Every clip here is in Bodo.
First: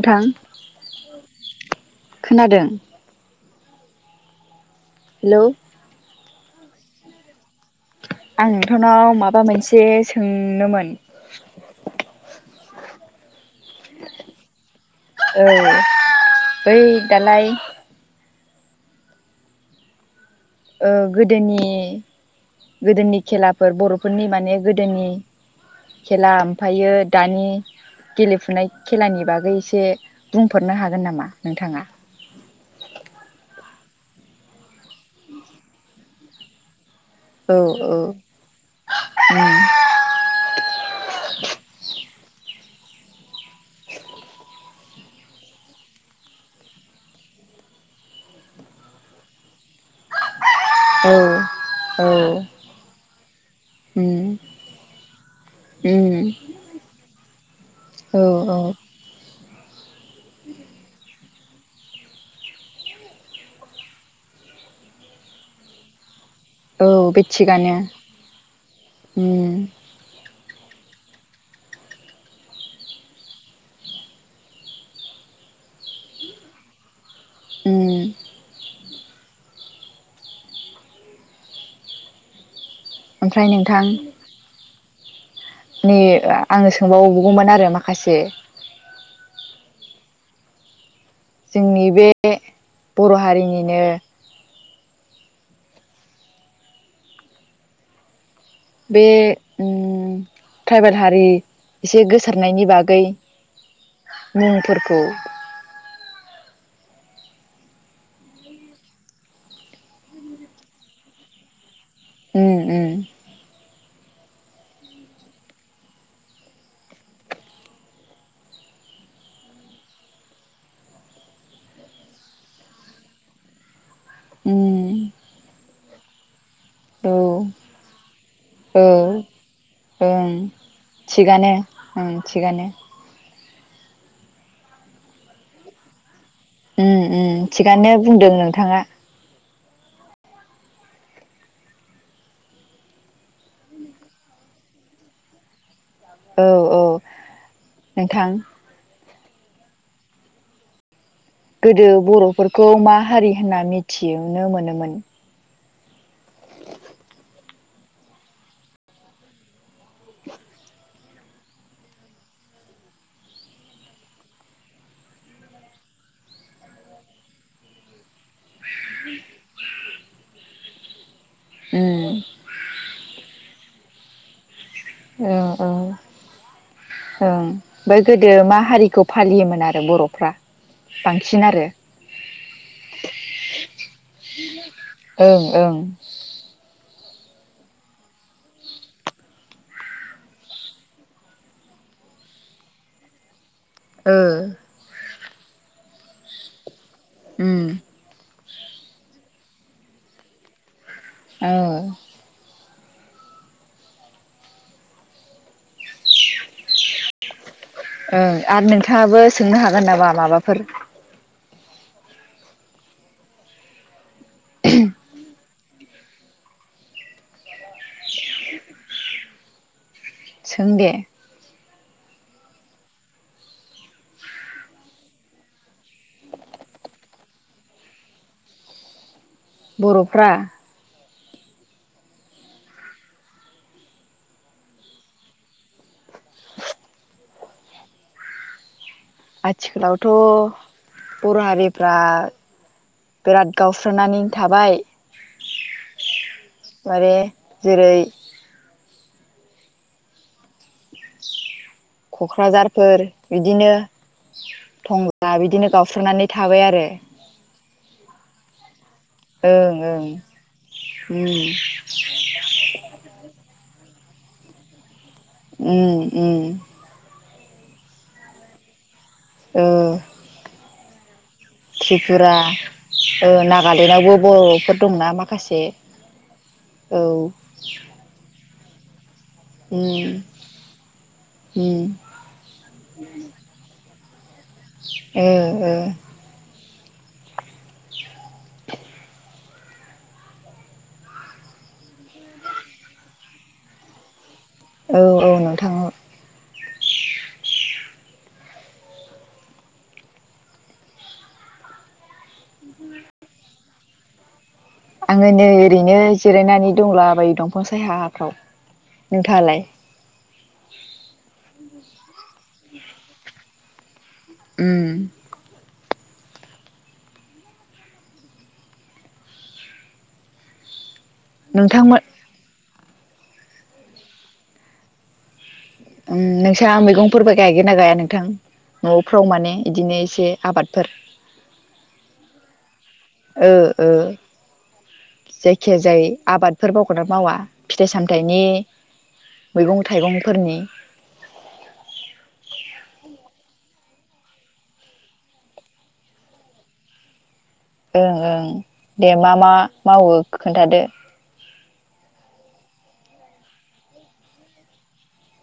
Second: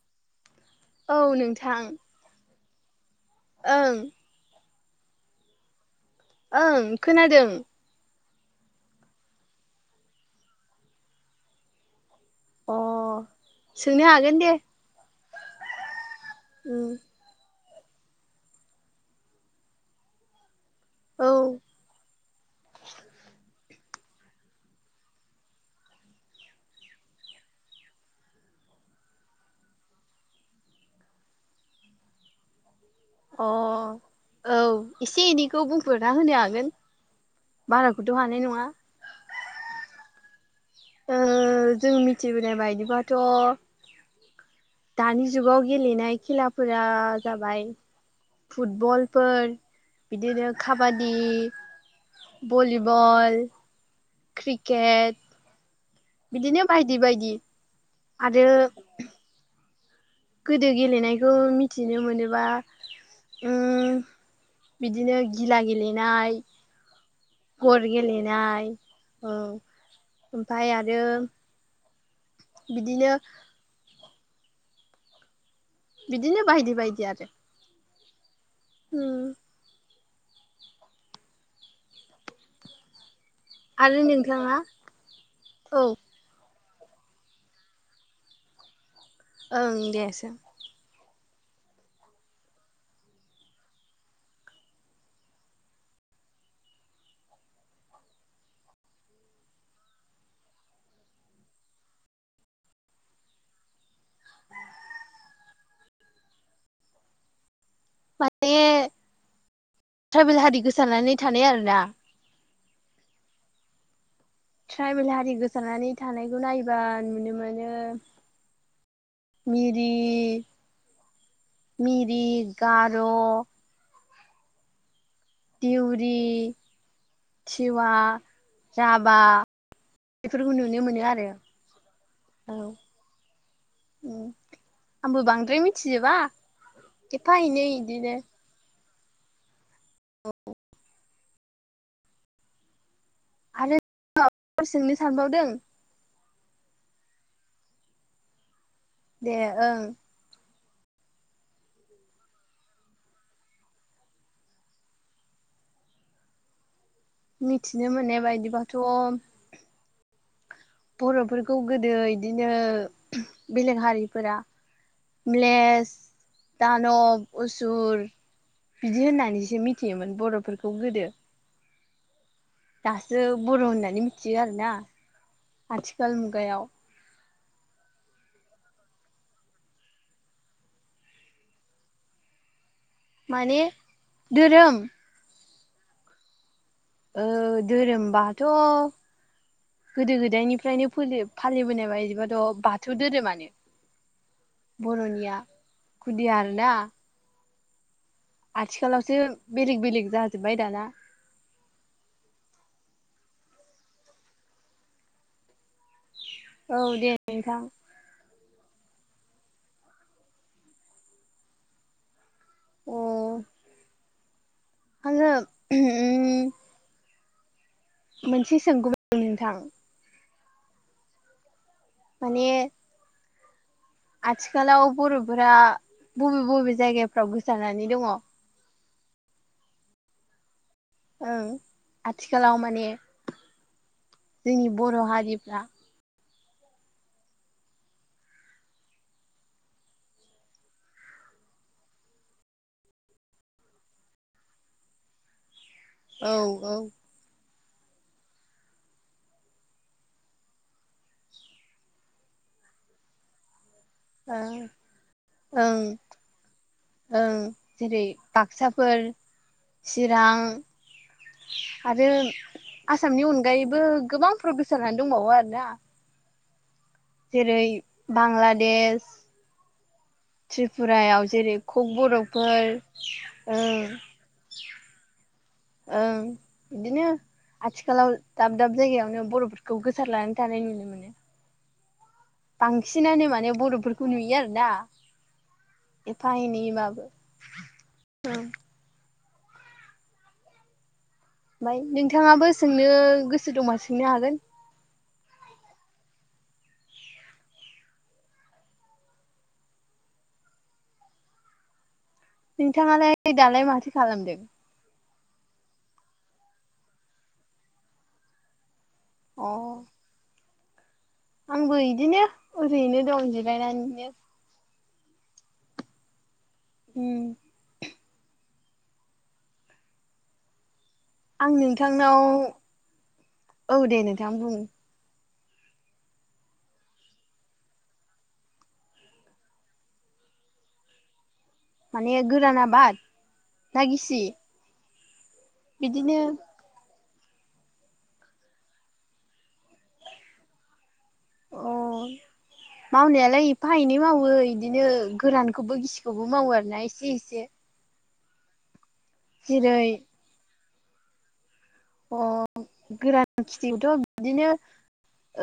नोंथां औ नोंथां खोनादों ओं हेलौ ओं खोनादों। आं नोंथांनाव माबा मोनसे सोंनोमोन अह सोंनो हागोन दे औ बै दालाय ओ औ गोदोनि गोदोनि खेला फोर बर'फोरनि माने गोदोनि खेला ओमफायो दानि गेलेफुनाय खेलानि बागै एसे बुंफोररनो हागोन नामा नोंथाङा [inaudible] अ औ एसे एनैखौ बुंफोरना होनो हागोन। औ बाराखौथ' औ हानाय नङा। ओ जों मिथिबोनाय बायदिबाथ' [inaudible] दानि जुगाव गेलेनाय खेलाफोरा जाबाय फुटबलफोर बिदिनो काबादि औ औ भलिबल उम क्रिकेट उम बिदिनो बायदि-बायदि औ आरो औ गोदो गेलेनायखौ मिथिनो मोनोबा उम बिदिनो गिला गेलेनाय औ बे थिगानो गर गेलेनाय उम औ ओमफाय आरो बिदिनो बिदिनो बायदि-बायदि आरो उम उम ओमफ्राय नोंथां आरो नोंथाङा। औ नि आङो सोंबावगौमोन आरो माखासे ओं देसों जोंनि बे बर' हारिनिनो बे उम ट्राइबेल हारि एसे गोसारनायनि बागै मुंफोरखौ। माने ट्राइबेल हारि गोसारनानै थानाय आरोना। उम उम। ट्राइबेल हारि गोसारनानै थानायखौ नायबा नुनो मोनो। मिरि। मिरि, गार' उम। दिउरि, औ थिवा, औ राभा ओं बेफोरखौ नुनो मोनो आरो थिगानो ओं औ थिगानो। आंबो बांद्राय मिथिजोबा। उम एफा उम एनै थिगानो बुंदों नोंथाङा। औ। आरो माबाफोर सोंनो सानबावदों? औ-औ नोंथां। दे ओं गोदो बर'फोरखौ मा हारि होनना मिथिनो मोनोमोन मिथिनो मोननाय बायदिबाथ' बर'फोरखौ गोदो इदिनो बेलेग हारिफोरा म्लेस दानब उसुर बिदि होननानैसो मिथियोमोन बर'फोरखौ गोदो उम दासो बर' होननानै मिथियो आरो ना औ औ औ ओं ओमफ्राय गोदो मा हारिखौ फालियोमोन आरो बर'फ्रा बांसिन आरो माने धोरोम ओं ओं ओ धोरोमबाथ' गोदो गोदायनिफ्रायनो फोलि फालिबोनाय बायदिबाथ' बाथौ धोरोमानो ओ बर'निया खुदिया आरो ना उम आथिखालावसो बेलेग-बेलेग जाजोब्बाय दाना औ औ दे नोंथां। ओं आरो नोंथाङाबो सोंनो हागोन नामा माबाफोर अ आङो उम मोनसे सोंगौमोन नोंथां। सों दे माने आथिखालाव बर'फोरा बबे बबे जायगाफ्राव गोसारनानै दंङ बर'फ्रा ओं आथिखालाव माने जोंनि बर' हारिफ्रा आथिखालावथ' बर' हारिफ्रा बिराद गावस्रानानै थाबाय। औ औ माने जेरै क'क्राझारफोर बिदिनो ओं थंला बिदिनो ओं गावस्रानानै थाबाय आरो फोर ओं ओं चिरां उम आरो आसामनि उन गायैबो गोबां फोराव गोसारनानै दंबावो आरोना उ उ जेरै बांलादेश औ त्रिपुरायाव जेरै कक त्रिपुरा बर'फोर ओ ओं नागालेण्डआवबो बर'फोर दंना माखासे ओं औ बिदिनो आथिखालाव दाब दाब जायगायावनो बर'फोरखौ उम गोसार लानानै थानाय नुनो मोनो। उम बांसिनानो माने बर'फोरखौ नुयो आरोना ओ ओ एफा एनै बाब औ ओमफाय नोंथांङाबो सोंनो गोसो दं सोंनो हागोन औ औ नोंथां औ नोंथांङालाय दालाय माथो खालामदों? आंङो नै ओरैनो जिरायनानै दंला बायो दंफां सायाफ्राव। अ नोंथाङालाय? आंबो इदिनो ओरैनो दं जिरायनानैनो। उम उम आं नोंथांमोन नोंथांनाव औ दे नोंथां बुं उम नोंस्रा मैगंफोरबो गायगोना गाया नोंथां? न'फ्राव माने इदिनो एसे आबादफोर माने गोरान आबाद? ओ ना ओ गिसि जायखिया जाय बिदिनो आबादफोरखौ खौनो मावा फिथाइ सामथायाइनि मैगं थाइगंफोरनि अ मावनायालाय एफा एनै मावो इदिनो गोरानखौबो गिसिखौबो मावो आरोना एसे एसे ओं ओं दे मा मा जेरै मावो खोन्थादो अ गोरान खिथिखौथ' बिदिनो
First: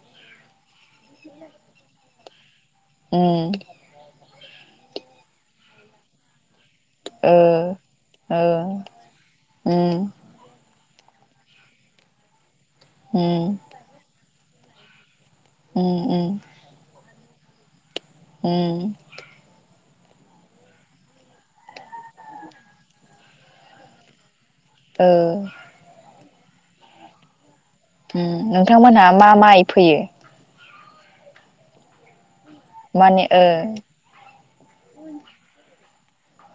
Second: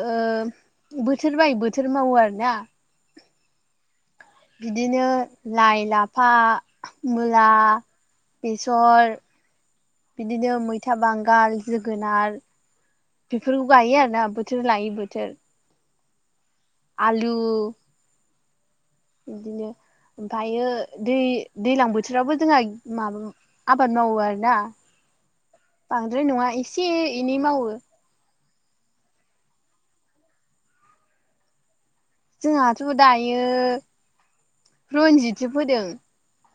ओ बोथोर बाय बोथोर मावो आरोना उम बिदिनो लाइ लाफा मुला ओ बेसर बिदिनो मै फिथा बांगाल जोगोनार बेफोरखौ गायो आरोना बोथोर लायै बोथोर उम उम आलु उम बिदिनो ओमफ्रायो दै दैज्लां बोथोरावबो जोंहा माबा आबाद मावो आरोना ओं बांद्राय फ्राय नङा एसे एनै मावो। नोंथांमोनहा मा माइ फैयो? जोंहाथ' माने ओ दायो रन्जितसो फोदों।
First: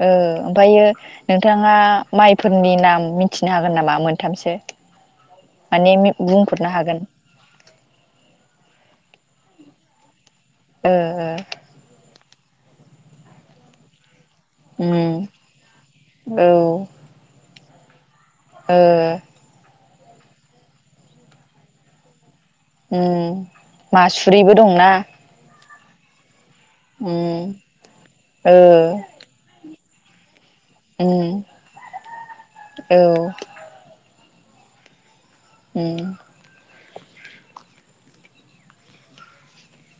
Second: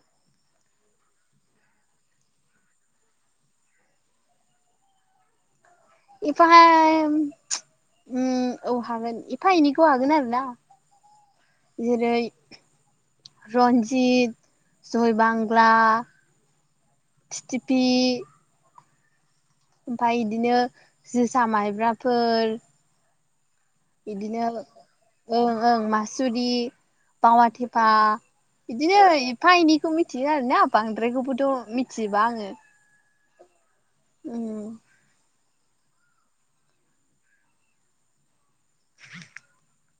ओ ओमफ्रायो नोंथाङा माइफोरनि नाम मिथिनो हागोन नामा मोनथामसो? औ एफाहाय औ हागोन एफा एनिखौ हागोन आरो ना आं ओ ओ रन्जित जय बांग्ला, ओ सिथिपि ओ ओमफाय बिदिनो जोसा माइब्राफोर ओ इदिनो मासुरिबो दंना? ओं ओं मासुरि, ओ पावा थेफा औ बिदिनो एफा एनैखौ मिथियो आरो ना बांद्रायखौबोथ' मिथिजोबा आङो। ओ ओम ओम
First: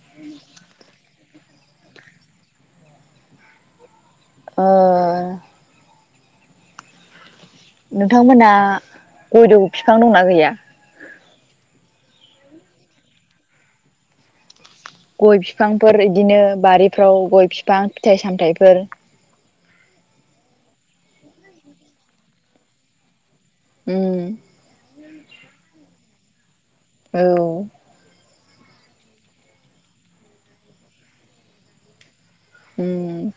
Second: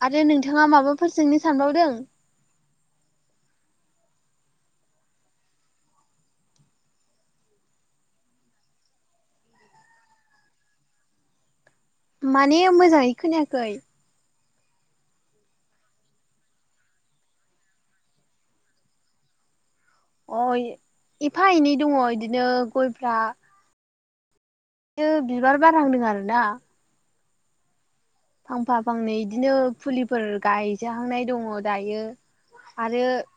आरो नोंथाङा माबाफोर सोंनो सानबावदों? अ नोंथांमोनहा गय दं' बिफां दंना गैया? माने मोजाङै खोनायाखै? गय बिफांफोर बिदिनो बारिफ्राव गय बिफां फिथाइ सामथायाइफोर अ एफा एनै दङ बिदिनो गयफ्रा ओम बियो बिबार बारहांदों आरो ना औ फांफा फांनै बिदिनो फुलिफोर गायजाहांनाय दङ दायो। आरो उम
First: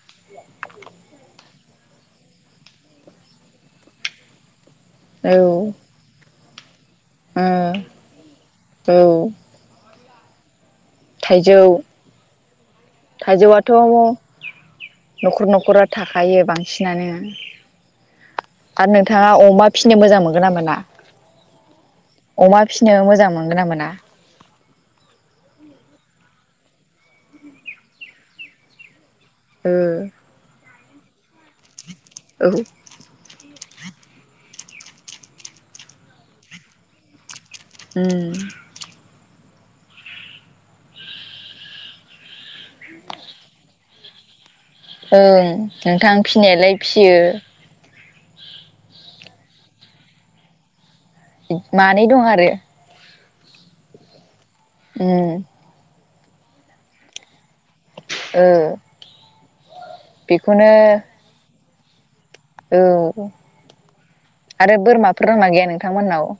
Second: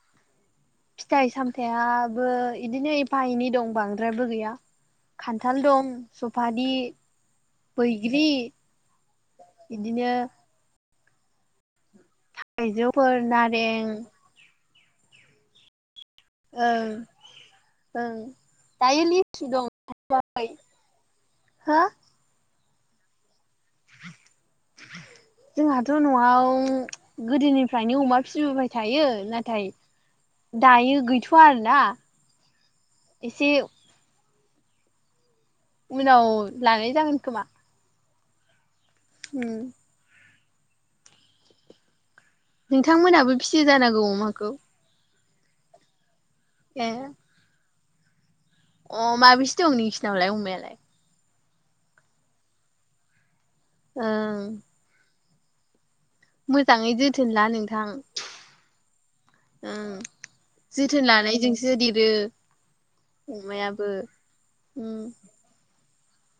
फिथाइ सामथाइयाबो इदिनो एफा एनै दं बांद्रायबो गैया। औ खान्थाल दं सफारि बैग्रि ओ औ बिदिनो थाइजौ थाइजौफोर थाइजौआथ' नारें न'खर न'खरा थाखायो ओं बांसिनानो। ओं आरो दायो नोंथाङा लिसु अमा दं फिसिनो मोजां मोनगोन ना मोना? हो अमा फिसिनो मोजां मोनगोन ना मोना? जोंहाथ' न'आव गोदोनिफ्रायनो अमा फिसिबोबाय थायो। नाथाय ओ दायो गैथ'वा आरोना औ एसे उनाव लांनाय जागोन खोमा। ओम ओम नोंथांमोनहाबो फिसि जानांगौ अमाखौ? ओं नोंथां फिसिनायालाय ए फिसियो अ माबेसे दं नोंसिनावलाय अमायालाय? मानै दं आरो ओं ओम मोजांङै जोथोन ला नोंथां। ओ ओं बेखौनो जोथोन लानायजोंसो देरो। औ अमायाबो आरो उम बोरमाफोर दंना गैया नोंथांमोननाव?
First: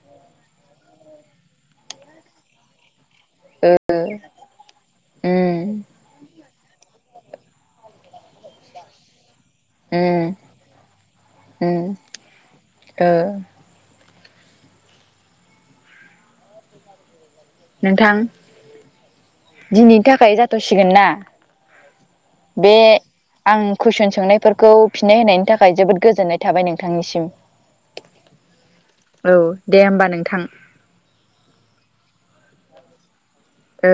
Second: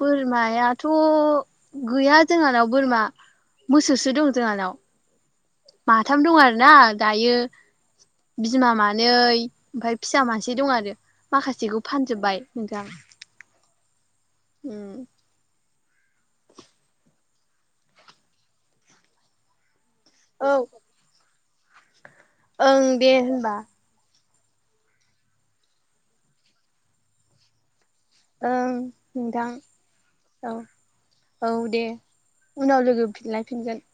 बोरमायाथ' गैया जोंहानाव बोरमा। मोसौसो दं जोंहानाव उम माथाम दं आरो। आर ना दायो बिमा मानै ओमफ्राय फिसा उम मानसे दं आरो माखासेखौ उम फानजोबबाय नोंथां। ओ उ। नोंथां दिनैनि थाखाय औ जाथ'सिगोन ना? बे ओं दे होनबा आं कुइसन सोंनाय फोरखौ फिननाय होनायनि थाखाय जोबोद गोजोननाय थाबाय नोंथांनिसिम। ओं औ नोंथां दे होमबा नोंथां औ औ दे। उनाव लोगो फिनलायफिनगोन।